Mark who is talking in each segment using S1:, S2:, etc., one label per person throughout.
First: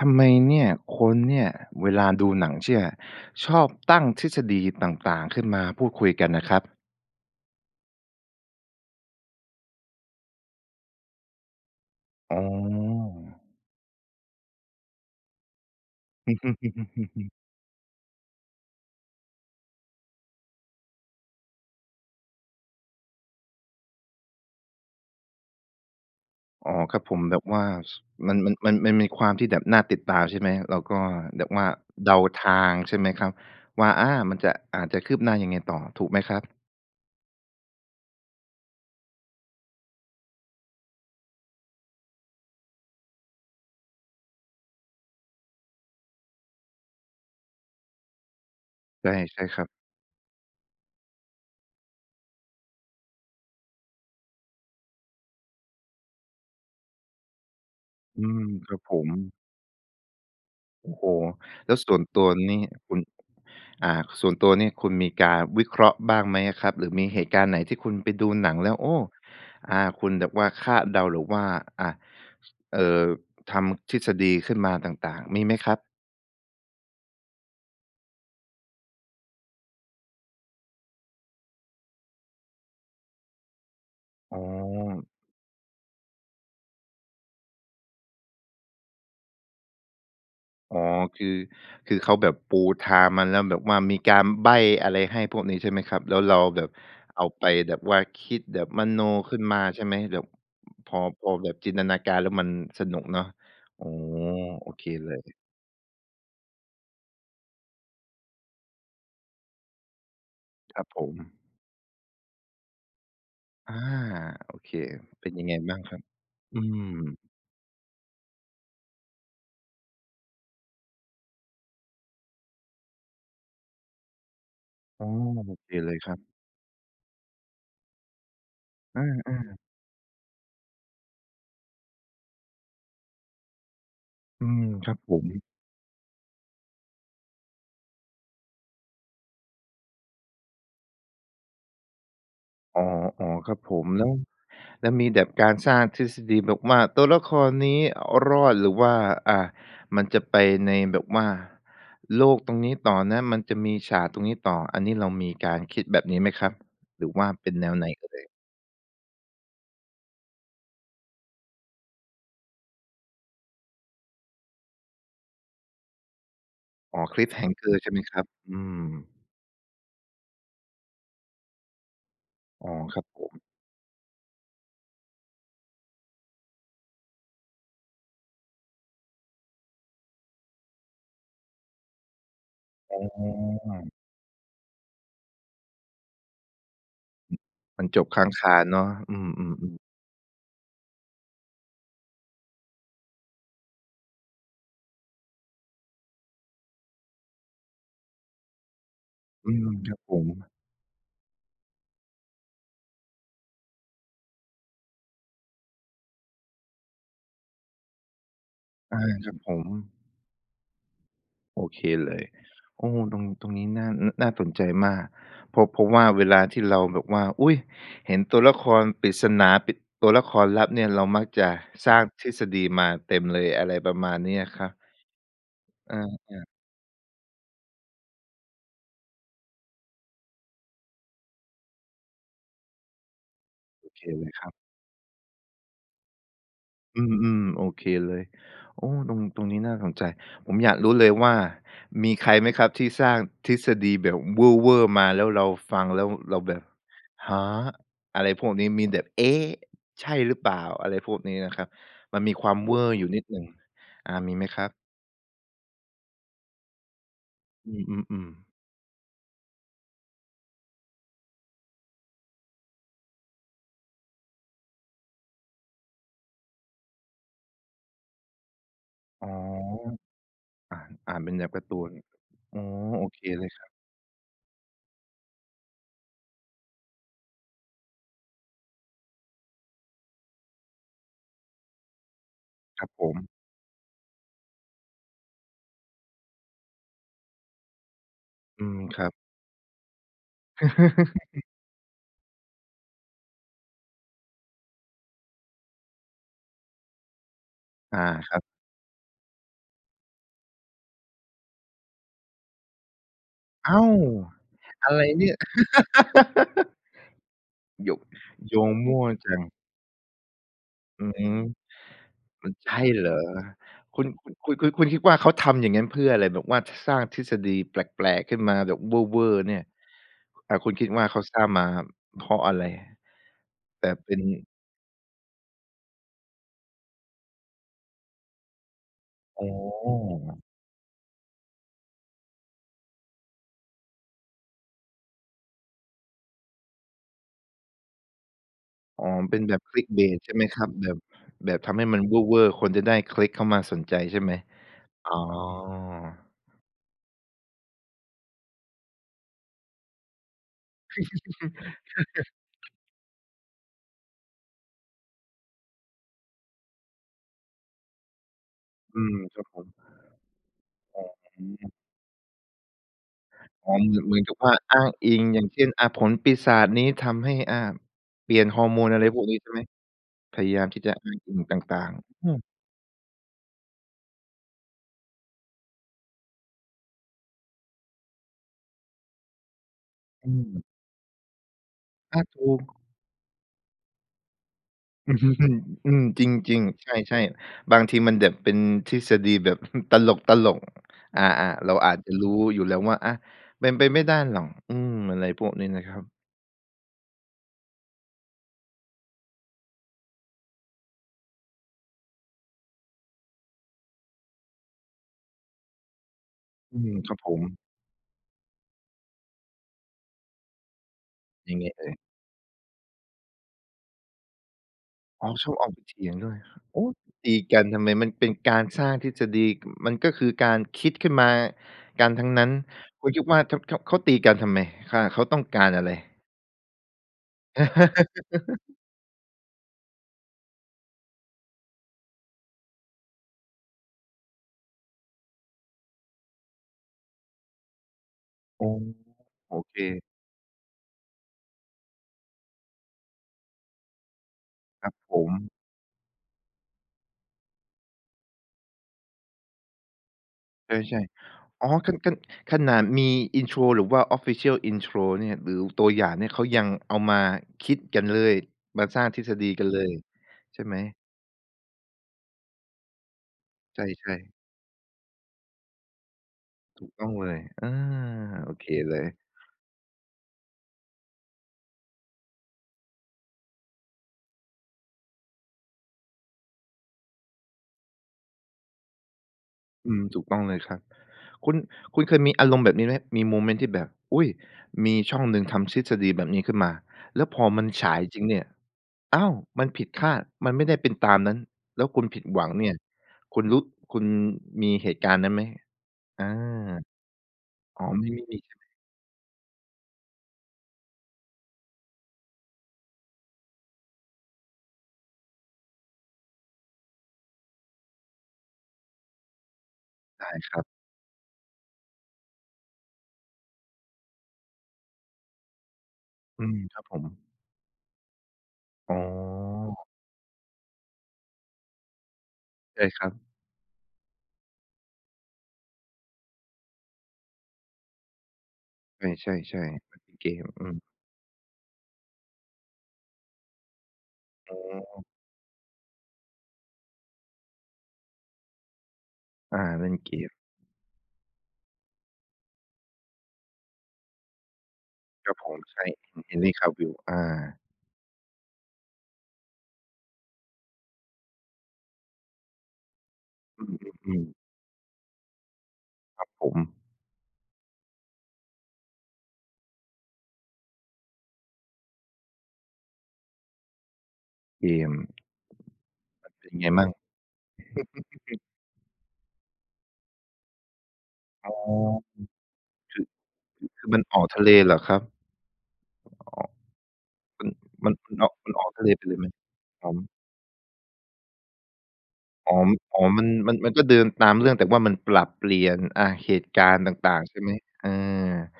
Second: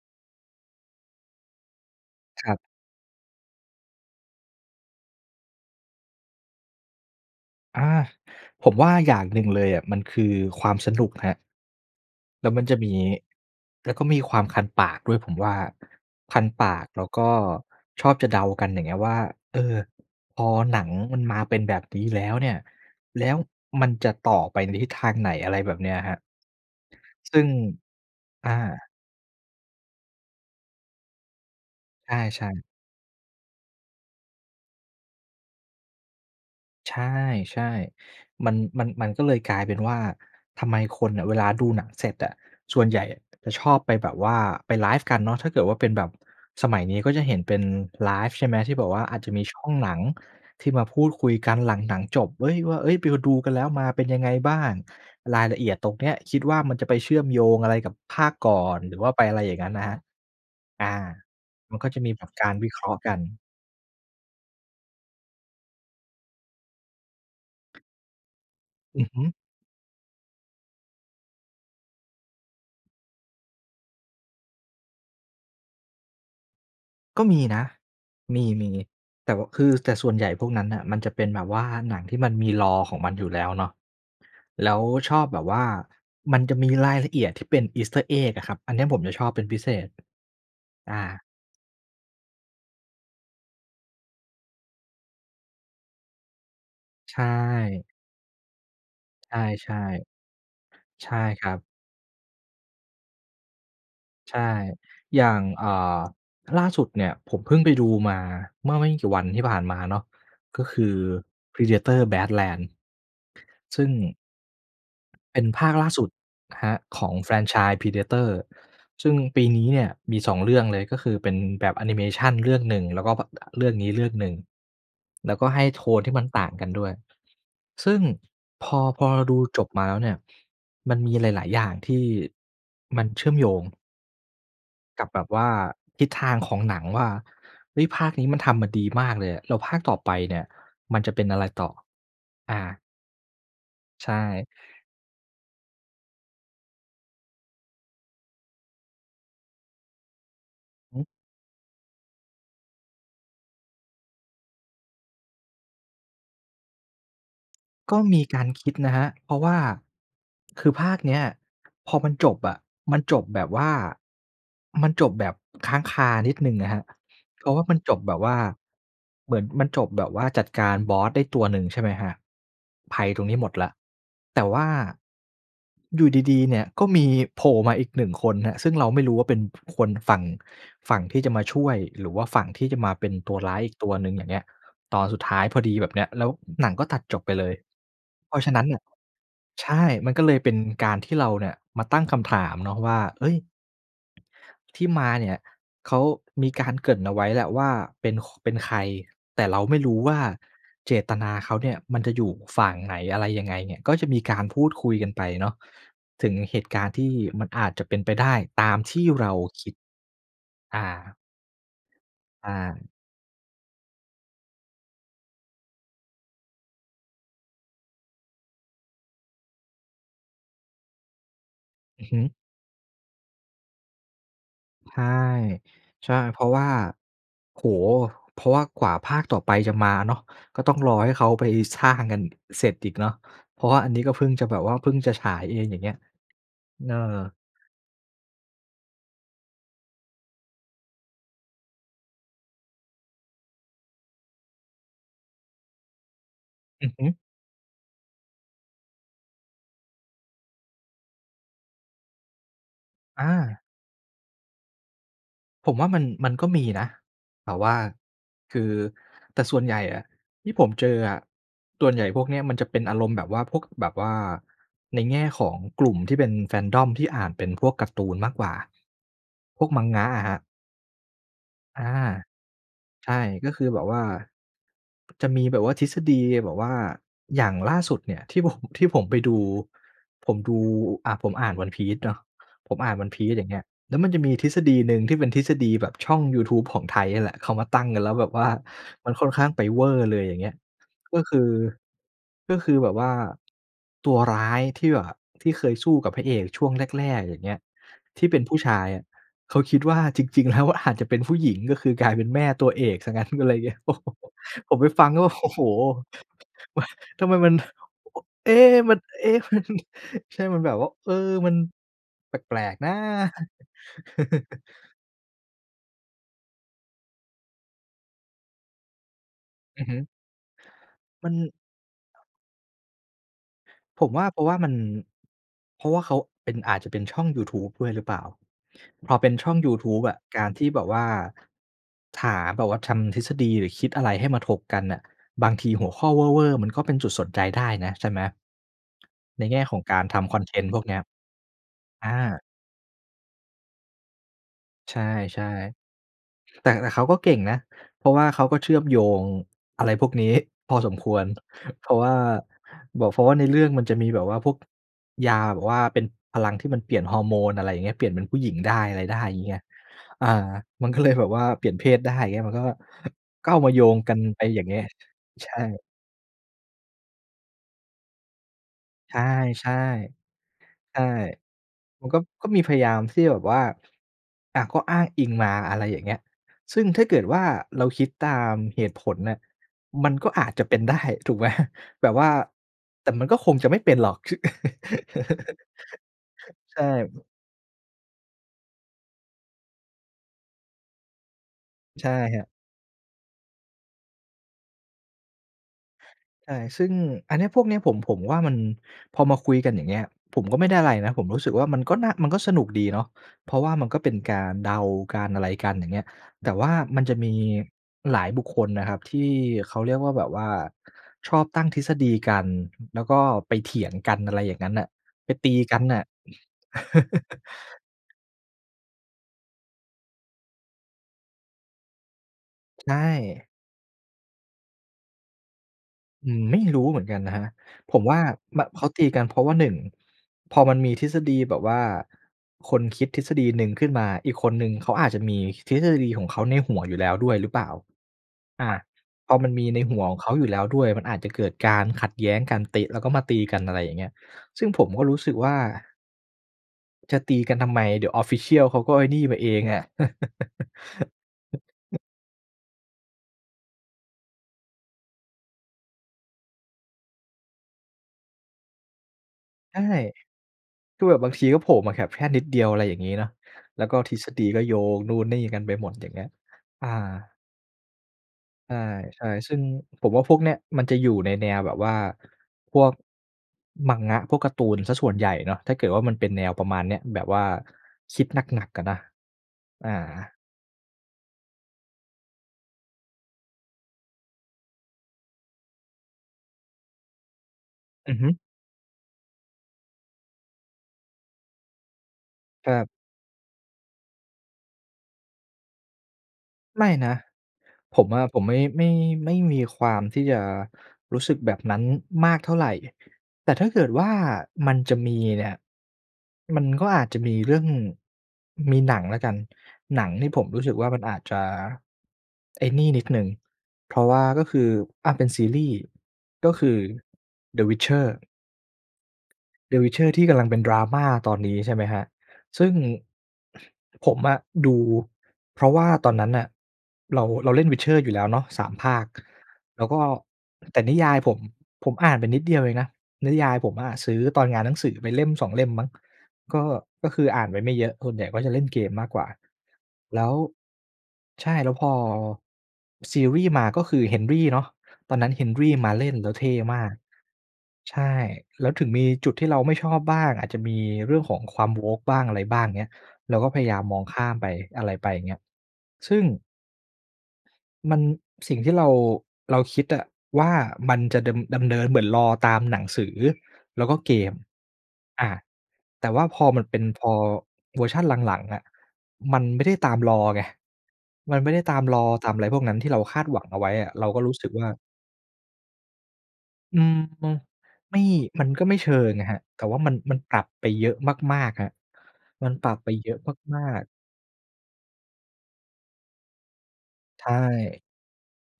S1: ทำไมเนี่ย คนเนี่ย เวลาดู
S2: ค
S1: หนั
S2: รั
S1: ง
S2: บ
S1: เชื่ออะ ชอบตั้งทฤษฎีต่าง ๆ ขึ้นมาพูดคุยกันน่ะครับ?
S2: อา ผมว่า อย่างหนึ่งเลยอะมันคือความสนุกครับ
S1: อ๋
S2: แล้วมันจะมี
S1: อ
S2: แล้วก็มีความคันปากด้วยผมว่า คันปากแล้วก็ชอบจะเดากัน อย่างเงี้ย ว่า เออ พอหนังมันมาเป็นแบบนี้แล้วเนี่ย แล้วมันจะต่อไปในทิศทางไหน? อะไรแบบเนี้ยครับ
S1: อ๋อ ครับผม แ
S2: ซ
S1: บ
S2: ึ่
S1: บ
S2: ง
S1: ว่า ซ มัน
S2: อ
S1: มัน มัน
S2: า
S1: มันมีความที่แบบน่าติดตามใช่ไหม? แล้วก็แบบว่าเ
S2: ใ
S1: ดาท
S2: ช่
S1: า
S2: ๆ
S1: งใช่ไหมครับว่า อา มันจะ อ่า จะคืบหน้ายังไงต่อ ถูกไหมครับ?
S2: ใช่ ๆ มัน มัน มันก็เลยกลายเป็นว่า ทำไมคนน่ะเวลาดูหนังเสร็จอะ ส่วนใหญ่จะชอบไป แบบว่าไปไลฟ์กันเนาะ ถ้าเกิดว่าเป็นแบบสมัยนี้ก็จะเห็นเป็นไลฟ์ ใช่ไหม ที่แบบว่า
S1: ใช่
S2: อาจจะ
S1: ใช
S2: ม
S1: ่
S2: ีช
S1: คร
S2: ่
S1: ั
S2: อ
S1: บ
S2: งหนังที่มาพูดคุยกันหลังหนังจบ เฮ้ย! ว่า เฮ้ย! ไปดูกันแล้วมาเป็นยังไงบ้าง? รายละเอียดตรงเนี้ยคิดว่า มันจะไปเชื่อมโยงอะไรกับภ
S1: อื
S2: าค
S1: ม
S2: ก่อ
S1: ครั
S2: น?
S1: บผ
S2: หรือว่
S1: ม
S2: าไปอะไรอย่างงั้นนะครับ อ
S1: โอ้
S2: า
S1: โฮ! แล้
S2: มั
S1: ว
S2: นก็
S1: ส่
S2: จ
S1: ว
S2: ะ
S1: น
S2: มี
S1: ต
S2: แบ
S1: ัว
S2: บกา
S1: น
S2: ร
S1: ี่
S2: วิเคร
S1: ค
S2: าะ
S1: ุ
S2: ห์
S1: ณ
S2: กัน
S1: อ่า ส่วนตัวนี่คุณมีการวิเคราะห์บ้างไหมอะครับ? หรือมีเหตุการณ์ไหนที่คุณไปดูหนังแล้ว โอ้!
S2: อือฮึ
S1: อา คุณแบบว่าคาดเดา หรือว่า อะ เอ่อ ทำทฤษฎีขึ้นมาต่าง ๆ มีไหมครับ?
S2: ก็มีนะ มี ๆ แต่ว่าคือ แต่ส่วนใหญ่พวกนั้นน่ะมันจะเป็นแบบว่าหนังที่มันมี lore ของมันอยู่แล้วเนาะ
S1: อ๋
S2: แล้ว
S1: อ
S2: ชอบแบบว่า มันจะมีรายละเอียดที่เป็น Easter egg อะครับ อันเนี้ยผมจะชอบเป็นพิเศษ
S1: อ๋อ
S2: อ
S1: ค
S2: า
S1: ือ คือเขาแบบปูทางมาแล้ว แบบว่ามีการใบ้อะไรให้พวกนี้ ใช่ไหมครับ แล้วเราแบบ
S2: ใช
S1: เอาไปแบบ
S2: ่
S1: ว่า คิดแบบมโน
S2: ใช
S1: ขึ้
S2: ่
S1: นมา ใช่ไหม แบบพอ
S2: ๆ ใช่
S1: พอ
S2: ค
S1: แบ
S2: รั
S1: บ
S2: บ
S1: จินตนาการ แล้วมันสนุกเนาะ อ๋อ
S2: ใช่
S1: โอเคเล
S2: อย่า
S1: ย
S2: ง อ่า ล่าสุดเนี่ย ผมเพิ่งไปดูมาเมื่อไม่กี่วันที่ผ่านมาเนาะ ก็ค
S1: ครั
S2: ื
S1: บ
S2: อ
S1: ผม
S2: Predator Badlands
S1: อา
S2: ซึ่ง
S1: โอเค เป็น
S2: เป็
S1: ยั
S2: น
S1: งไง
S2: ภา
S1: บ
S2: ค
S1: ้าง
S2: ล่า
S1: ครั
S2: ส
S1: บ?
S2: ุด
S1: อื
S2: ครับของ
S1: ม
S2: แฟรนไชส์ Predator ซึ่งปีนี้เนี่ย มี 2 เรื่องเลย ก็คือเป็นแบบแอนิเมชันเรื่องหนึ่ง แล้วก็ ภ เรื่องนี้เรื่องหนึ่ง
S1: อ๋อ
S2: แล้วก็
S1: โอ
S2: ให้
S1: เค
S2: โท
S1: เลย
S2: น
S1: ค
S2: ที
S1: ร
S2: ่
S1: ั
S2: มั
S1: บ
S2: นต่างกันด้วย ซึ่งพอ
S1: อ
S2: พอเรา
S1: า
S2: ดู
S1: ๆ
S2: จบมาแล้วเนี่ย มันมีหลาย ๆ อย่างที่มันเชื่อมโยง
S1: อืม ครับ
S2: กับ
S1: ผ
S2: แบ
S1: ม
S2: บว่า ทิศทางของหนังว่า เฮ้ย ภาคนี้มันทำมาดีมากเลยอะ แล้วภาคต่อไปเนี่ยมันจะเป็นอะไรต่อ อา
S1: อ๋อ ๆ ครับผม แล
S2: ใ
S1: ้
S2: ช
S1: ว
S2: ่
S1: แล้วมีแบบการสร้างทฤษฎีแบบว่า "ตัวละครนี้รอด หรือว่า อา มันจะไปในแ
S2: ฮ
S1: บ
S2: ึ
S1: บว่าโลกตรงนี้ต่อนะ มันจะมีฉากตรงนี้ต่อ" อันนี้เรามีการคิดแบบนี้ไหมครับ หรือว่าเป็นแนวไหน
S2: ก็
S1: เอ
S2: มี
S1: ่ย?
S2: การคิดนะครับ เพราะว่า คือภาคเนี้ยพอมันจบอะ มันจบแบบว่า มันจบแบบค้างคานิดหนึ่งนะครับ
S1: อ๋อ
S2: เพราะว่าม
S1: cliffhanger
S2: ัน
S1: ใช
S2: จ
S1: ่ไห
S2: บ
S1: ม
S2: แบ
S1: คร
S2: บ
S1: ับ?
S2: ว่า
S1: อืม
S2: เหมือนมันจบแบบว่า จัดการบอสได้ตัวหนึ่ง ใช่ไหมครับ
S1: อ๋อ
S2: ภ
S1: คร
S2: ั
S1: ับ
S2: ยต
S1: ผ
S2: รงน
S1: ม
S2: ี้หมดแล้ว แต่ว่า อยู่ดี ๆ เนี่ย ก็มีโผล่มาอีก 1 คนครับ ซึ่งเราไม่รู้ว่าเป็นคนฝั่ง ฝั่งที่จะมาช่วย หรือว่าฝั่งที่จะมา
S1: อ้
S2: เป็นตัวร้ายอีก
S1: อ
S2: ตัวหนึ่ง อย่างเงี้ย ตอนสุดท้ายพอดีแบบเนี้ย แล้วหนังก็ตัดจบไป
S1: อือ
S2: เลย
S1: มันจบค้า
S2: เ
S1: ง
S2: พรา
S1: ค
S2: ะฉะ
S1: า
S2: นั้นน
S1: เ
S2: ่
S1: น
S2: ะ
S1: าะ อืม
S2: ใช
S1: ๆ ๆ
S2: ่ มันก็เลยเป็นการที่เราเนี่ยมาตั้งคำถามเนาะว่า เฮ้ย ที่มาเนี่ย เขามีการเกริ่นเอาไว้แหละว่าเป็น ค เป็นใคร แต่
S1: อื
S2: เรา
S1: ม
S2: ไม่ร
S1: ครั
S2: ู้
S1: บ
S2: ว
S1: ผ
S2: ่า
S1: ม
S2: เจตนาเขาเนี่ยมันจะอยู่ฝั่งไหน อะไรยังไงเนี่ย ก็จะมีการพูดคุยกันไปเนาะ ถึงเหตุการณ์ที่มันอาจจะเป็นไปได้ตาม
S1: อ
S2: ท
S1: า
S2: ี่เ
S1: ค
S2: ร
S1: ร
S2: า
S1: ับผ
S2: คิด
S1: ม
S2: อา
S1: โอเคเลย
S2: อ
S1: โ
S2: า
S1: อ้ ตรง ตรงนี้น่า น่าสนใจมาก เพราะ เพราะว่าเวลาที่เราแบบว่า อุ๊ย เห็นตัวละครปริศนา ปริศ ตัวละครลับเนี่ยเรามักจะสร้า
S2: อ
S1: ง
S2: ือฮึ
S1: ทฤษฎีมาเต็มเลย อะไรประมาณนี้อะครับ
S2: ใช่
S1: อ
S2: ใช่ เพ
S1: า
S2: รา
S1: ๆ
S2: ะว่า โอ้โฮ เพราะว่ากว่าภาคต่อไปจะมาเนาะ ก็ต้องรอให้เขาไปสร้างกันเสร็จอีกเนาะ เพราะว่า
S1: โ
S2: อ
S1: อ
S2: ันนี
S1: เ
S2: ้
S1: ค
S2: ก็เพ
S1: เ
S2: ิ
S1: ล
S2: ่ง
S1: ย
S2: จ
S1: ค
S2: ะ
S1: รั
S2: แ
S1: บ
S2: บบว่าเพิ่งจะฉายเอง อย่างเงี้ย นะเอ
S1: อื
S2: อ
S1: ม ๆ โอเคเลย โอ้ ตรง ตรงนี้น่าสนใจ ผมอยากรู้เลยว่า มีใครไหมครับที่สร้างทฤษฎีแบบเวอร์ ๆ มา แล้วเราฟังแล้วเราแบบ
S2: อือฮึ
S1: "ฮะ?" อะไรพวกนี้มีแบบ "เอ๊ ใช่หรือเปล่า?" อะไรพวกนี้นะครับ มันมีความเวอร์อยู่นิ
S2: อ
S1: ดหนึ่ง
S2: า
S1: อา มีไหมครับ?
S2: ผมว่ามัน มันก็มีนะ แต่ว
S1: อ
S2: ่
S1: ื
S2: า
S1: อ ๆ ๆ
S2: คือ แต่ส่วนใหญ่อะ ที่ผมเจออะ ส่วนใหญ่พวกเนี้ยมันจะเป็นอารมณ์แบบว่า พวกแบบว่า ในแง่ของกลุ่มที่เป็นแฟนด้อม ที่อ่านเป็นพวกการ์ตูนมากกว่า
S1: อ๋อ
S2: พวก Manga อะครับ
S1: อ่าน อ่านเป็นแบบการ์ตู
S2: อา
S1: น อ๋อ โอ
S2: ใช่
S1: เคเล
S2: ก็
S1: ย
S2: ค
S1: ค
S2: ื
S1: รั
S2: อ
S1: บ
S2: แบบว่า จะมีแบบว่า ทฤษฎีแบบว่า อย่างล่าสุดเนี่ย ที่ผม ที่ผมไปดู ผมดู อ่า ผมอ่าน One Piece เนาะ ผม
S1: ครั
S2: อ่
S1: บ
S2: าน
S1: ผ
S2: One
S1: ม
S2: Piece อย่างเงี้ย แล้วมันจะมีทฤษฎีหนึ่งที่เป็นทฤษฎีแบบช่องยูทูบของไทยเนี่ยแหละ เขามาตั้งกันแล้วแบบว่า
S1: อืม ครั
S2: มั
S1: บ
S2: นค่อนข้างไปเวอร์เลย อย่างเงี้ย ก็คือ ก็คือแบบว่า ตัวร้ายที่แบบ ที่เคยสู้กับพระเอกช่วงแรก ๆ อย่างเงี้ย
S1: อา
S2: ที่
S1: ค
S2: เ
S1: ร
S2: ป
S1: ั
S2: ็
S1: บ
S2: นผู้ชายอะ เขาคิดว่าจริง ๆ แล้วอาจจะเป็นผู้หญิงก็คือ กลายเป็นแม่ตัวเอกเสียงั้น อะไรเง
S1: อ
S2: ี้
S1: ้
S2: ย
S1: าว!
S2: ผมไ
S1: อ
S2: ป
S1: ะไร
S2: ฟังแล้
S1: เน
S2: ว
S1: ี่ย
S2: โอ้โฮ ทำไมมัน
S1: โย
S2: โอะ เอ
S1: โ
S2: ๊
S1: ยง
S2: ะ
S1: ม
S2: มั
S1: ั
S2: น
S1: ่ว
S2: เอ
S1: จ
S2: ๊
S1: ั
S2: ะ
S1: ง
S2: มัน ใช่มันแบบว่า
S1: อื
S2: เออ
S1: ม
S2: มันแ
S1: มัน
S2: ปล
S1: ใช
S2: ก
S1: ่
S2: ๆ นะ
S1: เหรอ? คุณ คุณ คุณ คุณคิดว่าเขาทำอย่างนั้นเพื่ออะไร? แบบว่าสร้างทฤษฎีแปลก ๆ ขึ้นมาแบบเวอร์ ๆ เนี่ย
S2: อือฮึ
S1: อา คุณคิดว่าเขา
S2: มั
S1: ส
S2: น
S1: ร้างมาเพราะอะไร? แต่
S2: ผ
S1: เป
S2: ม
S1: ็
S2: ว
S1: น
S2: ่า เพราะว่ามัน เพราะว่าเขาเป็น อาจจะเป็นช่องยูทูบด้วยหรือเปล่า พอเป็น
S1: อ๋
S2: ช่
S1: อ
S2: องยูทูบอะ การที่แบบว่า หาแบบว่าทำทฤษฎี หรือคิดอะไรให้มาถกกันน่ะ บางทีหัวข้อเวอร์ ๆ มันก็เป็นจุดสนใจได้นะ ใช่ไหม?
S1: อ๋อ เป็
S2: ใน
S1: นแบ
S2: แง
S1: บ
S2: ่ของการท
S1: clickbait ใช
S2: ำ
S1: ่
S2: ค
S1: ไ
S2: อ
S1: หม
S2: นเท
S1: ค
S2: น
S1: รั
S2: ต
S1: บ?
S2: ์พวก
S1: แบ
S2: เนี้
S1: บ
S2: ย
S1: แบบทำให้มัน
S2: อ
S1: เว
S2: า
S1: อร์ ๆ คนจะได้คลิกเข้ามาสนใจใช่ไหม?
S2: ใช
S1: อ๋อ
S2: ่ ๆ แต่ แต่เขาก็เก่งนะ เพราะว่าเขาก็เชื่อมโยง อะไรพวกนี้พอสมควร เพราะว่า บอกเพราะว่าในเรื่องมันจะมีแบบว่าพวกยาแบบว่าเป็นพลังที่มันเปลี่ยนฮอร์โมน อะไรอย่างเงี้ย เปลี่ยนเป็นผู้หญิงได้ อะ
S1: อ
S2: ไ
S1: ื
S2: รได
S1: ม
S2: ้อย่
S1: ค
S2: าง
S1: ร
S2: ง
S1: ั
S2: ี้
S1: บ
S2: ไง
S1: ผม
S2: อา มัน ก็
S1: อ๋
S2: เลย แบบว่าเปลี่
S1: อ
S2: ยนเพศได้เงี้ย มันก็ ก็เอา
S1: อ
S2: ม
S1: ๋
S2: า
S1: อ
S2: โย
S1: เหม
S2: ง
S1: ือน
S2: ก
S1: เ
S2: ั
S1: หมื
S2: น
S1: อนกับ
S2: ไป
S1: ว่า
S2: อย่างเง
S1: อ
S2: ี
S1: ้
S2: ้
S1: า
S2: ย
S1: งอิง อย่
S2: ใ
S1: า
S2: ช
S1: ง
S2: ่
S1: เช่น อ่า ผลปีศาจนี้ทำให้ อ่า เปลี่ยนฮอร์โมน อะไร
S2: ใช
S1: พ
S2: ่
S1: วกนี้ ใช่ไหม?
S2: ๆ
S1: พยายามที่จะ
S2: ใช่
S1: อ้างอิงต่าง
S2: มันก็
S1: ๆ อือ
S2: ก็มีพยายามที่จะแบบว่า อะ ก็อ้างอิงมา อะไรอย่างเงี้ย ซึ่งถ้าเกิดว่าเราคิดตามเหตุผลน่ะ มันก
S1: อ
S2: ็
S1: ื
S2: อาจจะ
S1: ม
S2: เป็น ได้ ถูกไหม? แบ
S1: อ
S2: บ
S1: า
S2: ว่า
S1: ถูก
S2: แต่มันก็คงจะไม่เป็นหรอก ช
S1: อืม จริง
S2: ใช่
S1: ๆ ใช่ ๆ บางทีมันแบบเป็นทฤษฎีแบบตลก ๆ อา ๆ เราอาจ
S2: ใช
S1: จะ
S2: ่
S1: รู้
S2: ครับ
S1: อยู่แล้วว่า อะ เป็นไปไม่ได้หรอก อืม อะไรพวกนี้นะครับ
S2: ใช่ ซึ่งอันเนี้ย พวกเนี้ยผม ผมว่ามัน พอมาคุยกันอย่างเงี้ย ผมก็ไม่ได้อะไรนะ ผมรู้สึกว่ามันก็น่า มันก็สนุกดีเนาะ เพราะว่ามันก็เป็นการเดา การอะไรกันอย่างเงี้ย แต่ว่า
S1: อืม
S2: มัน
S1: ค
S2: จ
S1: ร
S2: ะ
S1: ับ
S2: มี
S1: ผม
S2: หลายบุคคลนะครับที่เขาเรียกว่า แบบว่าชอบ
S1: ยั
S2: ต
S1: ง
S2: ั
S1: ไ
S2: ้
S1: ง
S2: งทฤ
S1: เอ่
S2: ษ
S1: ย?
S2: ฎีกัน แล้วก็ไปเถียงกัน อะไรอย่างงั้นน่ะ
S1: อ๋
S2: ไ
S1: อ
S2: ป
S1: ช
S2: ต
S1: อ
S2: ี
S1: บออก
S2: ก
S1: ไ
S2: ั
S1: ป
S2: น
S1: เถ
S2: น่ะ
S1: ียงด้วย โอ๊ย ตีกันทำไม มันเป็นการสร้างทฤษฎี ก มันก็คือการคิดขึ้นมากันทั้งนั้น
S2: ใช
S1: คุณคิดว่า
S2: ่
S1: ข ข เขาตีกันทำไม อ่า เขาต้องการอะไร?
S2: อืม ไม่รู้เหมือนกันนะครับ ผมว่า แบบเขาตีกัน เพราะว่า 1 พอมันมีทฤษฎีแบบว่าคนคิดทฤษฎีหนึ่งขึ้นมา อีกคนหนึ่งเขาอาจจะมีทฤษฎีของเขาในหัวอยู่แล้วด้วยหรือเปล่า
S1: โอ
S2: อ
S1: ้
S2: า พอมั
S1: โ
S2: น
S1: อ
S2: มี
S1: เ
S2: ในหั
S1: ค
S2: วของเขาอยู่แล้วด้วย มันอาจจะเกิดการขัดแย้งกัน เตะ แล้วก็มาตีกัน อะไรอย่างเงี้ย ซึ่งผ
S1: ค
S2: ม
S1: รับ
S2: ก็ร
S1: ผ
S2: ู้สึก
S1: ม
S2: ว่า จะตีกันทำไม เดี๋ยว official เขาก็ไอ้นี่มาเองอะ
S1: เออ ใช่ อ๋อ คัน คัน ขนาดมี intro หรือว่า official intro เนี่ย หรือตัวอย่างเนี่ย เขายังเอามาคิดกันเลย มาสร้างทฤษฎีกันเ
S2: ใช
S1: ล
S2: ่
S1: ย ใช่ไหม?
S2: คือแบบบางทีก็โผล่มาแบบ แค่นิดเดียว อะไรอย่างงี้เนาะ
S1: ใ
S2: แล
S1: ช
S2: ้วก็ท
S1: ่
S2: ฤษ
S1: ๆ
S2: ฎีก็โยงนู่นนี่กันไปหมด อย่างเงี้ย
S1: ถ
S2: อ
S1: ู
S2: า
S1: กต้องเลย อา โอเค
S2: ใ
S1: เลย
S2: ช่ ๆ ซึ่งผมว่าพวกเนี้ยมันจะอยู่ในแนวแบบว่าพวก Manga พวกการ์ตูนเสียส่วนใหญ่เนาะ ถ้าเกิดว่ามันเป็นแนวประมาณนี้ แบบว่าคิดหนัก ๆ อะนะ อ
S1: อืม ถูก
S2: า
S1: ต้องเลยครับ คุณ คุณเคยมีอารมณ์แบบนี้ไหม? มีโมเมนต์ที่แบบ อุ๊ย! มีช่องหนึ่งทำทฤษฎีแบบนี้ขึ้นมา แล้วพอมันฉาย
S2: อื
S1: จ
S2: อ
S1: ริ
S2: ฮ
S1: ง
S2: ึ
S1: เนี่ย อ้าว! มันผิดคาด มันไม่ได้เป็นตามนั้น แล้วคุณผิดหวังเนี
S2: ค
S1: ่
S2: ร
S1: ย
S2: ับ
S1: คุณรู้ คุณมีเหตุการณ์นั้นไหม? อา
S2: ไม่นะ
S1: อ๋อ
S2: ผ
S1: ไม
S2: ม
S1: ่
S2: อะ
S1: ม
S2: ผ
S1: ี
S2: มไม่ ไม่ ไม่มีความที่จะรู้สึกแบบนั้นมากเท่าไร แต่ถ้าเกิดว่ามันจะมีเนี่ย มันก็อาจจะมีเรื่อง มีหนังแล้วกัน หนัง
S1: ไ
S2: ท
S1: ด
S2: ี่
S1: ้
S2: ผม
S1: ค
S2: ร
S1: ร
S2: ู
S1: ับ
S2: ้สึกว่ามันอาจจะ ไอ้นี่นิดหนึ่ง เพราะว่าก็คือ อะ เป็นซีรี่ส์
S1: อื
S2: ก็
S1: ม
S2: คื
S1: ค
S2: อ
S1: รับผม
S2: The Witcher
S1: อ๋อ
S2: The Witcher ที่กำลังเป็นดราม่าตอนนี้ ใช่ไหมครับ ซึ่ง
S1: ใช่ครับ
S2: ผมอะดู เพราะว่าตอนนั้นน่ะ เรา เราเล่น Witcher อยู่แล้วเนาะ 3 ภาค
S1: ใช่
S2: แ
S1: ๆ
S2: ล้วก็
S1: ๆ โอเคครับ อื
S2: แต่
S1: ม
S2: นิยายผม ผมอ่านไปนิดเดียวเองนะ นิยายผมอะซื้อตอน
S1: อ๋
S2: งานหนังสือ
S1: อ
S2: ไป 1-2 เล่มมั้ง ก็ ก็คืออ่านไปไม่เยอะ ส่วนใหญ่ก็จะเล่นเกมมากกว่า
S1: อา เล่นเก
S2: แล้
S1: ม
S2: ว ใช่ แล้วพอซีรี่ส์มา ก็คือเฮนรี่เนาะ ตอนนั
S1: ค
S2: ้
S1: ร
S2: น
S1: ับ
S2: เฮ
S1: ผ
S2: น
S1: ม
S2: รี่
S1: ใช่
S2: มาเล่นแล้วเท
S1: Henry
S2: ่มาก
S1: Cavill อา
S2: ใช่ แล้วถึงมีจุดที่เราไม่ชอบบ้าง อาจจะมีเรื่องของความ Woke บ้าง อะไรบ้างอย่างเงี้ย เราก็พ
S1: อ
S2: ย
S1: ื
S2: ายามมองข
S1: ม
S2: ้า
S1: ๆ ๆ
S2: มไป อะไรไป อย่างเงี้ย ซึ
S1: ค
S2: ่
S1: ร
S2: ง
S1: ับผม
S2: มัน สิ่งที่เรา เราคิดอะว่า มันจะดำ ดำเนินเหมือน lore ตามหนังสือแล้วก็เกม
S1: เกม
S2: อา แต่ว่าพ
S1: แล้วเป
S2: อ
S1: ็นยั
S2: ม
S1: ง
S2: ั
S1: ไ
S2: น
S1: ง
S2: เป็
S1: ม
S2: น
S1: ั่ง?
S2: พอเวอร์ชั่นหลัง ๆ อะ มันไม่ได้ตาม lore ไง มัน
S1: อ
S2: ไม
S1: ๋
S2: ่
S1: อ
S2: ได้ตาม lore
S1: ค
S2: ตามอะไรพวกนั้น ที่เราคาดหวังเอา
S1: ื
S2: ไว
S1: อ
S2: ้
S1: ค
S2: อ
S1: ือ
S2: ะ
S1: มัน
S2: เรา
S1: อ
S2: ก็
S1: อก
S2: รู้
S1: ทะ
S2: ส
S1: เ
S2: ึ
S1: ล
S2: กว่
S1: เ
S2: า
S1: หรอครับ? อ๋อ
S2: อืม อะ
S1: มั
S2: ไ
S1: น
S2: ม่
S1: มัน มันออก
S2: มั
S1: ม
S2: น
S1: ัน
S2: ก
S1: อ
S2: ็
S1: อ
S2: ไ
S1: ก
S2: ม่
S1: ทะ
S2: เช
S1: เล
S2: ิ
S1: ไปเ
S2: ง
S1: ลยไ
S2: น
S1: ห
S2: ะ
S1: ม?
S2: ครับ แต่ว่า
S1: ผ
S2: มัน
S1: ม
S2: มันปรับไปเยอะมาก ๆ ครับ มั
S1: อ๋
S2: น
S1: อ
S2: ปรับไป
S1: อ๋อ
S2: เยอะ
S1: มัน มัน
S2: มา
S1: มันก
S2: ก
S1: ็
S2: ๆ
S1: เดินตามเรื่องแต่ว่ามันปรับเปลี่ยน อะ เหตุการณ์ต่าง
S2: ใช
S1: ๆ ใ
S2: ่
S1: ช่ไหม? เออ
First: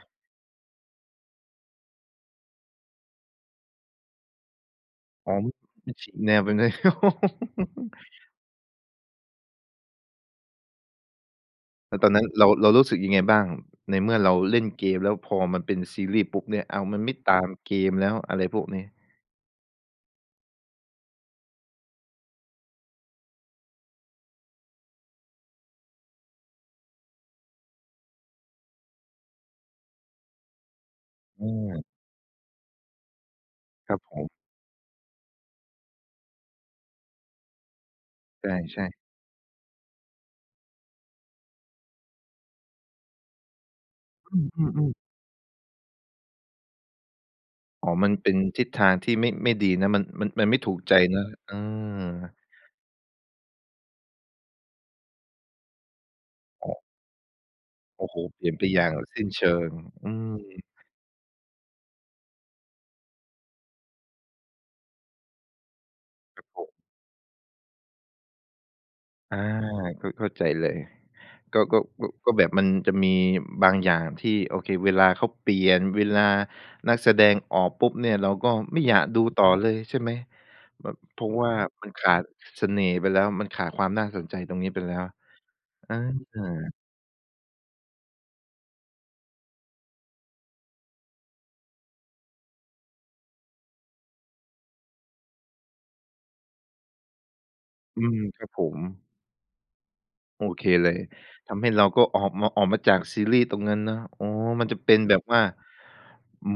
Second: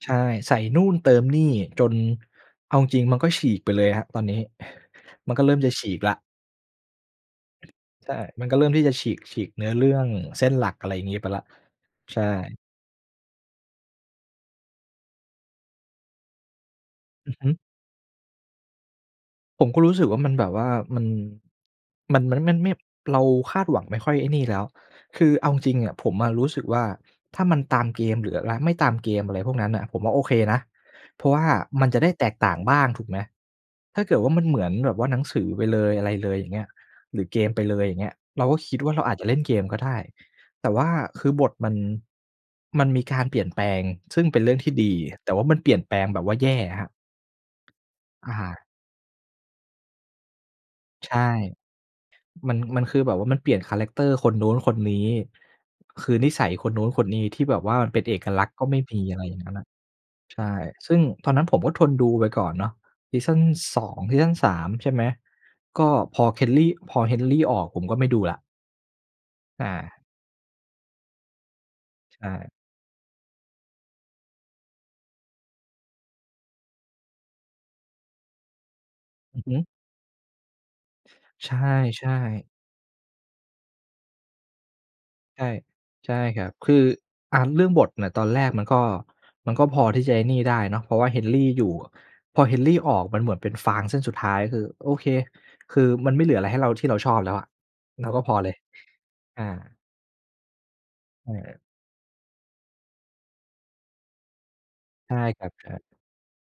S2: ใช่ ใส่นู่นเติมนี่จน เอาจริง ๆ มันก็ฉีกไปเลยครับ ตอนนี้
S1: อ
S2: มั
S1: ๋อ
S2: นก็เริ่มจะฉี
S1: มัน
S2: ก
S1: ฉ
S2: แล
S1: ี
S2: ้ว
S1: กแนวไปเลย
S2: ใช่ มันก็เริ่มที่จะฉีก ฉีกเนื้อเรื่องเส้นหลัก อะไรอย่างงี้ ไปแล้ว
S1: แล้วตอน
S2: ใช
S1: นั้
S2: ่
S1: นเรา เรารู้สึกยังไงบ้าง ในเมื่อเราเล่นเกมแล้ว พอมันเป็นซีรี่ส์ปุ๊บเนี่ย อ้าว มันไม่
S2: อื
S1: ต
S2: อ
S1: า
S2: ฮ
S1: ม
S2: ึ
S1: เกมแล้วอะไรพวกนี้?
S2: ผมก็รู้สึกว่ามันแบบว่ามัน มัน มันไม่ ไม่ เราคาดหวังไม่ค่อยไอ้นี่แล้ว คือเอาจริง ๆ อะ ผมอะรู้สึกว่า ถ้ามันตามเกมหรืออะไร ไม่ตามเกม อะไรพวกนั้นน่ะ ผมว่าโอเคนะ เพราะว่า
S1: อ
S2: ม
S1: า
S2: ันจะได้แตกต่างบ้างถูกไหม?
S1: ครั
S2: ถ้
S1: บ
S2: าเ
S1: ผ
S2: กิดว
S1: ม
S2: ่ามันเหมือนแบบว่าหนังสือไปเลย อะไรเลย อย่างเงี้ย หรือเกมไปเลย อย่างเงี้ย เรา
S1: ใ
S2: ก็คิด
S1: ช่
S2: ว่า
S1: ๆ
S2: เราอาจจะเล่นเกมก็ได้ แต่ว่าคือบทมัน มันมีการเปลี่ยนแปลง ซึ่ง
S1: อ
S2: เป
S1: ื
S2: ็นเรื่องที่ด
S1: ม
S2: ี
S1: ๆ ๆ
S2: แต่ว่ามันเปลี่ยนแปลงแบบว่าแย่อะครับ
S1: อ๋อ มันเป
S2: อ
S1: ็
S2: ะ
S1: น
S2: ฮ
S1: ทิ
S2: ะ
S1: ศทางที่ไม่ ไม่ดีนะ มัน มัน มันไม่ถูกใจ
S2: ใช
S1: เนาะ
S2: ่
S1: เออ
S2: มัน มันคือแบบว่ามันเปลี่ยนคาแรกเตอร์คนนู้นคนนี้ คือนิสัย
S1: อ
S2: ค
S1: ๋
S2: นน
S1: อ
S2: ู้นคนนี้ที่แบบว่ามันเป็
S1: โอ
S2: น
S1: ้
S2: เ
S1: โ
S2: อ
S1: ฮ!
S2: ก
S1: เ
S2: ล
S1: ปล
S2: ั
S1: ี
S2: ก
S1: ่
S2: ษ
S1: ย
S2: ณ
S1: น
S2: ์
S1: ไ
S2: ก
S1: ป
S2: ็ไม
S1: อ
S2: ่
S1: ย่าง
S2: มี อ
S1: ส
S2: ะไ
S1: ิ
S2: ร
S1: ้น
S2: อย่า
S1: เ
S2: ง
S1: ช
S2: นั้
S1: ิ
S2: นน่ะ
S1: ง อื
S2: ใช่
S1: ม
S2: ซึ่งตอนนั้นผมก็ทนดูไปก่อนเนาะ ซีซัน 2 ซีซัน 3 ใช่ไหม ก็พอ
S1: ครับผ
S2: Kelly
S1: ม
S2: พอ Henry ออก ผมก็ไม่ดูแล้ว
S1: อา
S2: อา
S1: ก็เข้าใจเลย ก็ ก็ ก็
S2: ใช
S1: ก็แบ
S2: ่
S1: บมันจะมีบางอย่างที่ โอเค เวลาเขาเปลี่ยน เวลานักแสดงออกปุ๊บเนี่ย เราก็ไม่อยากดู
S2: อื
S1: ต
S2: อ
S1: ่อ
S2: ฮึ
S1: เลย ใช่ไหม? แบบ เพราะว
S2: ใ
S1: ่
S2: ช
S1: ามันข
S2: ่
S1: าด
S2: ๆ
S1: ส เสน่ห์ไปแล้ว มันขาดความน่าสนใจตรงนี้ไปแล้ว
S2: ใช่
S1: อ
S2: ใช่ครับ คื
S1: า
S2: อ อะ เรื่องบทเนี่ย ตอนแรกมันก็ มันก็พอที่จะไอ้นี่ได้เนาะ เพราะว่า Henry อยู่อะ พอ Henry ออกมันเหมือนเป็นฟางเส้นสุดท้าย คือ โอเค คือมันไม่เหลืออะไรให้เรา ที่เราชอบแล้วอะ
S1: อื
S2: เรา
S1: ม
S2: ก็พอ
S1: คร
S2: เ
S1: ั
S2: ล
S1: บ
S2: ย
S1: ผม
S2: อา
S1: โอเคเลย
S2: ใช
S1: ท
S2: ่
S1: ำให้เราก็ออกมา ออกมาจากซีรีส์ตรงนั้นเนาะ อ๋อ มันจะเป็น
S2: ใ
S1: แ
S2: ช
S1: บ
S2: ่
S1: บว่
S2: ค
S1: า
S2: รับ ใช่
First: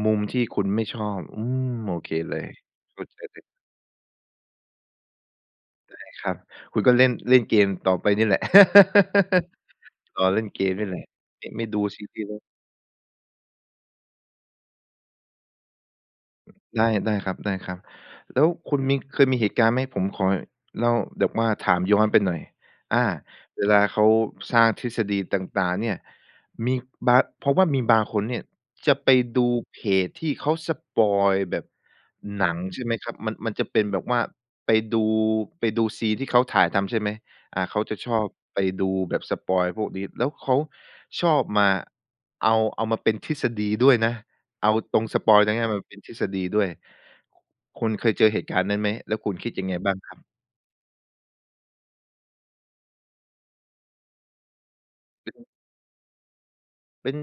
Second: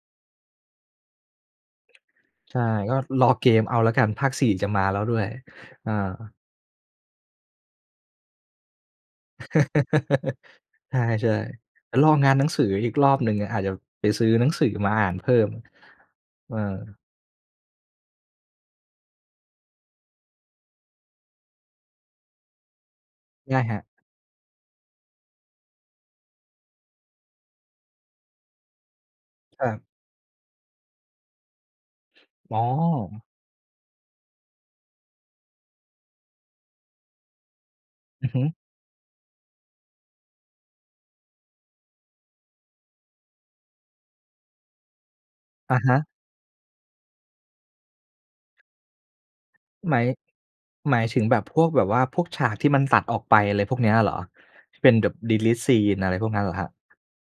S1: มุมที่คุณไม่ชอบ อืม โอเคเลย
S2: ใช่ ก็
S1: เข้าใจ
S2: รอ
S1: เลย
S2: เกมเอาแล้วกัน ภาค 4 จะมาแล้วด้วย อ
S1: ใ
S2: า
S1: ช่ครับ คุณก็เล่น เล่นเกมต่อไปเนี่ยแหละ รอเล่นเกมนี่
S2: ใ
S1: แห
S2: ช
S1: ละ
S2: ่
S1: ม ไม่ดู
S2: ๆ เดี๋ย
S1: ซ
S2: ว
S1: ี
S2: รอ
S1: รีส์
S2: ง
S1: แ
S2: า
S1: ล
S2: น
S1: ้ว
S2: หนังสืออีกรอบหนึ่งอะ อาจจะไปซื้อหนังสือมาอ่านเพิ่ม เออ
S1: ได้ ได้ครับ ๆ แล้วคุณมี เคยมีเหตุการณ์ไหม? ผมขอเล่า แบบว่าถามย้อนไปหน่อย อา
S2: ได
S1: เ
S2: ้
S1: ว
S2: ค
S1: ล
S2: รั
S1: า
S2: บ
S1: เขาสร้างทฤษฎีต่าง ๆ เนี่ย มีบาง เพราะว่ามีบางคนเนี่ยจะไปดู
S2: ครั
S1: เพ
S2: บ
S1: จที่เขาสปอยล์แบบหน
S2: อ
S1: ั
S2: ๋
S1: ง
S2: อ
S1: ใช่ไหมครับ มัน มันจะเป็นแบบว่าไปดู ไปดูซีนที่เขาถ่ายทำ ใช่ไหม อ่า เขาจะชอ
S2: อ
S1: บ
S2: ือฮึ
S1: ไปดูแบบสปอยล์พวกนี้ แล้วเขาชอบมาเอา เอามาเป็นทฤษฎีด้วยนะ เอาตรงสปอยล์ตรงเนี้ย
S2: อ
S1: ม
S2: ะ
S1: า
S2: ฮ
S1: เป็น
S2: ะ
S1: ทฤษฎีด้วย คุณเคยเจอเหตุการณ์นั้นไหม? แล้วคุณคิดยังไงบ้
S2: ห
S1: า
S2: ม
S1: ง
S2: าย
S1: ครับ?
S2: หมายถึงแบบพวกแบบว่าพวกฉากที่มันตัดออกไป อะไรพวกเนี้ยเหรอ? เป็นแบบ
S1: อือฮึ
S2: deleted scene อะไรพวกนั้นเหรอครับ?
S1: เป็น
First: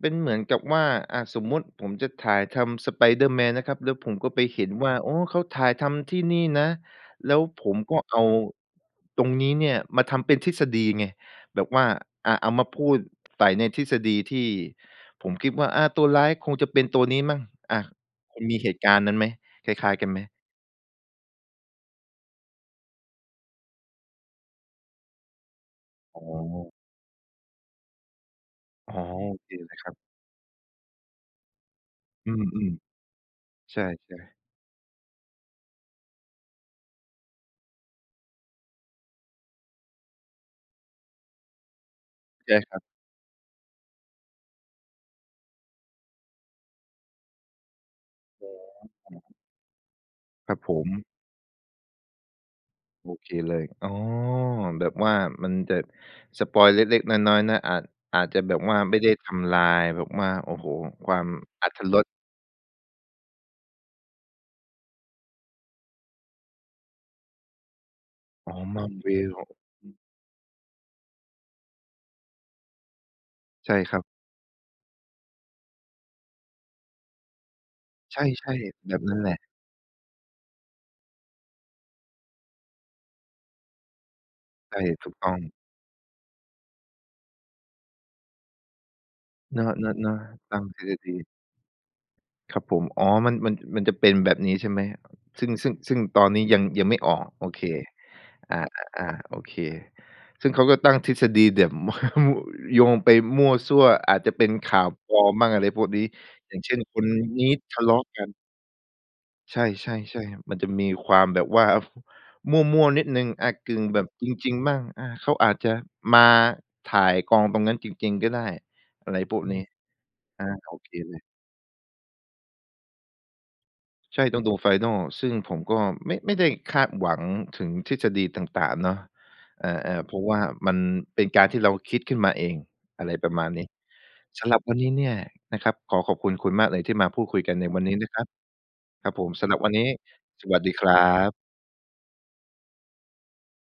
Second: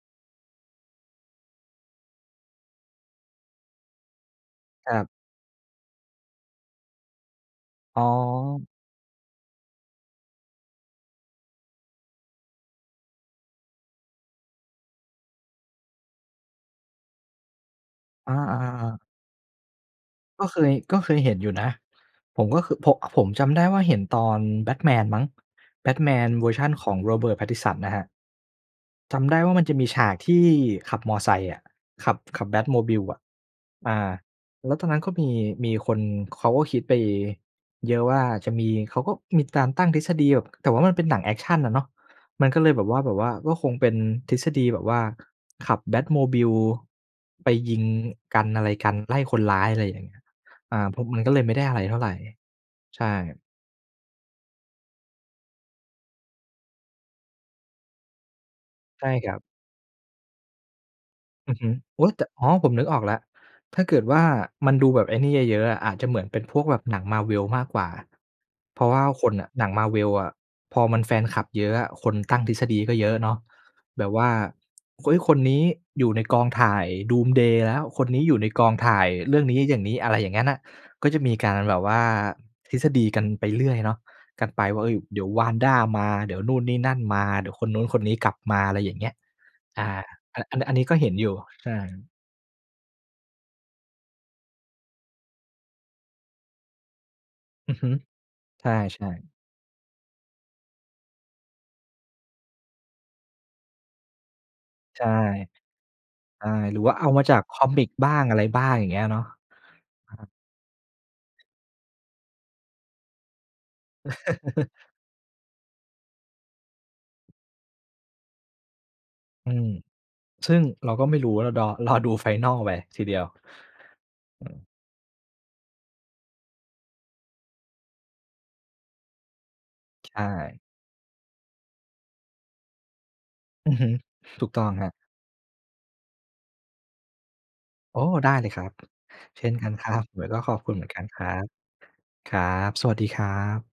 S1: เป็นเหมือนกับว่า อ่า สมมุติผมจะถ่ายทำ Spider-Man นะครับ แล้วผมก็ไปเห็นว
S2: ค
S1: ่า
S2: รับ
S1: อ๋อ! เขาถ่ายทำที่นี่นะ แล้วผมก
S2: อ
S1: ็
S2: ๋อ
S1: เอาตรงนี้เนี่ยมาทำเป็นทฤษฎีไง แบบว่า อ่า เอามาพูดใส่ในทฤษฎีที่ผมคิดว่า อ่า ตัวร้ายคงจะเป็นตัวนี้มั้ง อ่า
S2: อ
S1: ค
S2: า
S1: ุณมีเหตุกา
S2: ๆ ๆ
S1: รณ์นั้นไหม? คล้าย ๆ กันไหม?
S2: ก็เคย ก็เคยเห็นอยู่นะ ผมก็คือโพะ ผมจำได้ว่าเห็นตอน Batman มั้ง
S1: อ๋
S2: Batman เวอร์ชั
S1: อ
S2: นของ Robert Pattinson นะครับ
S1: อ๋อ
S2: จำ
S1: โ
S2: ได
S1: อ
S2: ้
S1: เ
S2: ว
S1: ค
S2: ่ามัน
S1: เ
S2: จ
S1: ล
S2: ะ
S1: ย
S2: ม
S1: ค
S2: ี
S1: รับ
S2: ฉากที่ขับมอไซค์อะ ขับ
S1: อื
S2: ขับ
S1: ม
S2: Batmobile อะ
S1: ๆ ใช่
S2: อา
S1: ๆ
S2: แล้วตอนนั้นก็มี มีคนเขาก็คิดไปเยอะว่าจะมี เขาก็มีการตั้งทฤษฎีแบบ แต่ว่ามันเป็นหนังแอกชันอะเนาะ มัน
S1: ใช
S2: ก
S1: ่
S2: ็เล
S1: ค
S2: ย
S1: รั
S2: แบ
S1: บ
S2: บว่า แบบว่าก็คงเป็นทฤษฎีแบบว่า ขับ Batmobile ไปยิงกั
S1: อ
S2: น
S1: ๋
S2: อะไรกัน ไล่ค
S1: อ
S2: นร้าย อะไรอย่างเงี้ย
S1: ครับผ
S2: อา
S1: ม
S2: พบ มันก็เลยไม่ได้อะไรเท่าไร ใช
S1: โอ
S2: ่
S1: เคเลย อ๋อ แบบว่ามันจะสปอยล์เล็ก ๆ น้อย ๆ นะ อาจ อาจจะแบบว่าไม่
S2: ใช
S1: ได
S2: ่
S1: ้ท
S2: ครับ
S1: ำลาย แบบว่า โอ้โฮ! ความ
S2: อือฮ
S1: อร
S2: ึ
S1: รถร
S2: โอ
S1: ส
S2: ๊ย! แต่ อ๋อ ผมนึกออกแล้ว ถ้าเกิดว่ามันดูแบบไอ้นี่เยอะ ๆ อะ อาจจะเหมือนเป็นพวกแบบหนัง Marvel มากกว่า
S1: อ๋อ
S2: เพราะว่าคน
S1: Marvel
S2: น่ะ หนัง Marvel อะ พอมันแฟนคลับเยอะอะ คนตั้งทฤษฎีก็เยอะเนาะ
S1: ใช่ครั
S2: แ
S1: บ
S2: บบว่า อุ๊ย! คนนี้อยู่ในกองถ่าย Doomsday แล้ว คน
S1: ใช
S2: นี้อยู่ใน
S1: ่
S2: กองถ
S1: ๆ แบ
S2: ่า
S1: บ
S2: ย
S1: นั้นแหล
S2: เร
S1: ะ
S2: ื่องนี้ อย่างนี้ อะไรอย่างเงี้ยน่ะ ก็จะมีการแบบว่าทฤษฎีกันไปเรื่อยเนาะ กันไป
S1: ใช
S2: ว
S1: ่
S2: ่า เฮ้ย!
S1: ถูก
S2: เดี๋
S1: ต
S2: ย
S1: ้
S2: ว
S1: อง
S2: Wanda มา เดี๋ยวนู่น นี่ นั่น มา เดี๋ยวคนนู้น คนนี้กลับมา อะไรอย่างเงี้ย
S1: เนา
S2: อา
S1: ะ ๆ
S2: อะ
S1: ๆ ต
S2: อัน
S1: า
S2: นี
S1: ม
S2: ้ อัน
S1: ท
S2: นี้
S1: ฤ
S2: ก
S1: ษ
S2: ็เห
S1: ฎ
S2: ็นอ
S1: ี
S2: ยู่ ใช่
S1: ครับผม อ๋อ มัน มัน มันจะเป็นแบบนี้ใช่ไหม? ซึ่ง ซึ่ง ซึ่งตอนนี้ยัง ยังไม่ออก โอเค
S2: อือฮึ
S1: อา
S2: ใช่
S1: ๆ
S2: ๆ
S1: ๆ โอเค ซึ่งเขาก็ตั้งทฤษฎีแบบ โยงไปมั่วซั่ว อาจจะเป็นข่าว
S2: ใช่
S1: ปลอมมั่ง อะไรพวกนี้
S2: ใช่
S1: อย่างเช่
S2: หรื
S1: น
S2: อว่
S1: ค
S2: าเอ
S1: น
S2: ามาจา
S1: น
S2: ก
S1: ี้
S2: คอ
S1: ท
S2: ม
S1: ะ
S2: ิ
S1: เล
S2: ก
S1: าะ
S2: บ้า
S1: กั
S2: ง
S1: น
S2: อะไรบ้าง อย่างเงี้ยเนาะ
S1: ใช่ ๆ ๆ มันจะมีความแบบว่า มั่ว ๆ นิดหนึ่ง อ่า กึ่งแบบจริง ๆ บ้าง อา เขาอาจจะมาถ่ายกองตรงนั้นจริง ๆ ก็ได้ อะไรพวก
S2: อื
S1: นี้
S2: ม
S1: อา
S2: ซึ่ง
S1: โอเค
S2: เราก็
S1: เล
S2: ไม่
S1: ย
S2: รู้ว่าเราดอ รอดู final ไปทีเดียว
S1: ใช่ ต้องดู final ซึ่งผมก็ไม่ ไม่ได้คาดหวังถึงทฤษฎีต่าง ๆ เนาะ เออ ๆ เ
S2: ใ
S1: พ
S2: ช
S1: ราะว่า
S2: ่
S1: มันเป็นการที่เราคิดขึ้นมาเอง อะไรประมาณนี้
S2: อือฮึ
S1: ส
S2: ถู
S1: ำ
S2: ก
S1: หรั
S2: ต
S1: บ
S2: ้อง
S1: วัน
S2: ค
S1: นี
S2: รั
S1: ้
S2: บ
S1: เนี่ยนะครับ ขอขอบคุณคุณมากเลย ที่มาพูดคุยกันในวันนี้
S2: โอ้!
S1: นะครั
S2: ไ
S1: บ
S2: ด้เลยครับ
S1: ครับผม
S2: เช
S1: ส
S2: ่
S1: ำ
S2: น
S1: หรับ
S2: ก
S1: ว
S2: ั
S1: ัน
S2: น
S1: นี
S2: ค
S1: ้
S2: รับ แล้วก็
S1: ส
S2: ขอ
S1: ว
S2: บ
S1: ัส
S2: ค
S1: ด
S2: ุ
S1: ี
S2: ณเห
S1: ค
S2: มือน
S1: รั
S2: กันครั
S1: บ
S2: บ ครับ สวัสดีครับ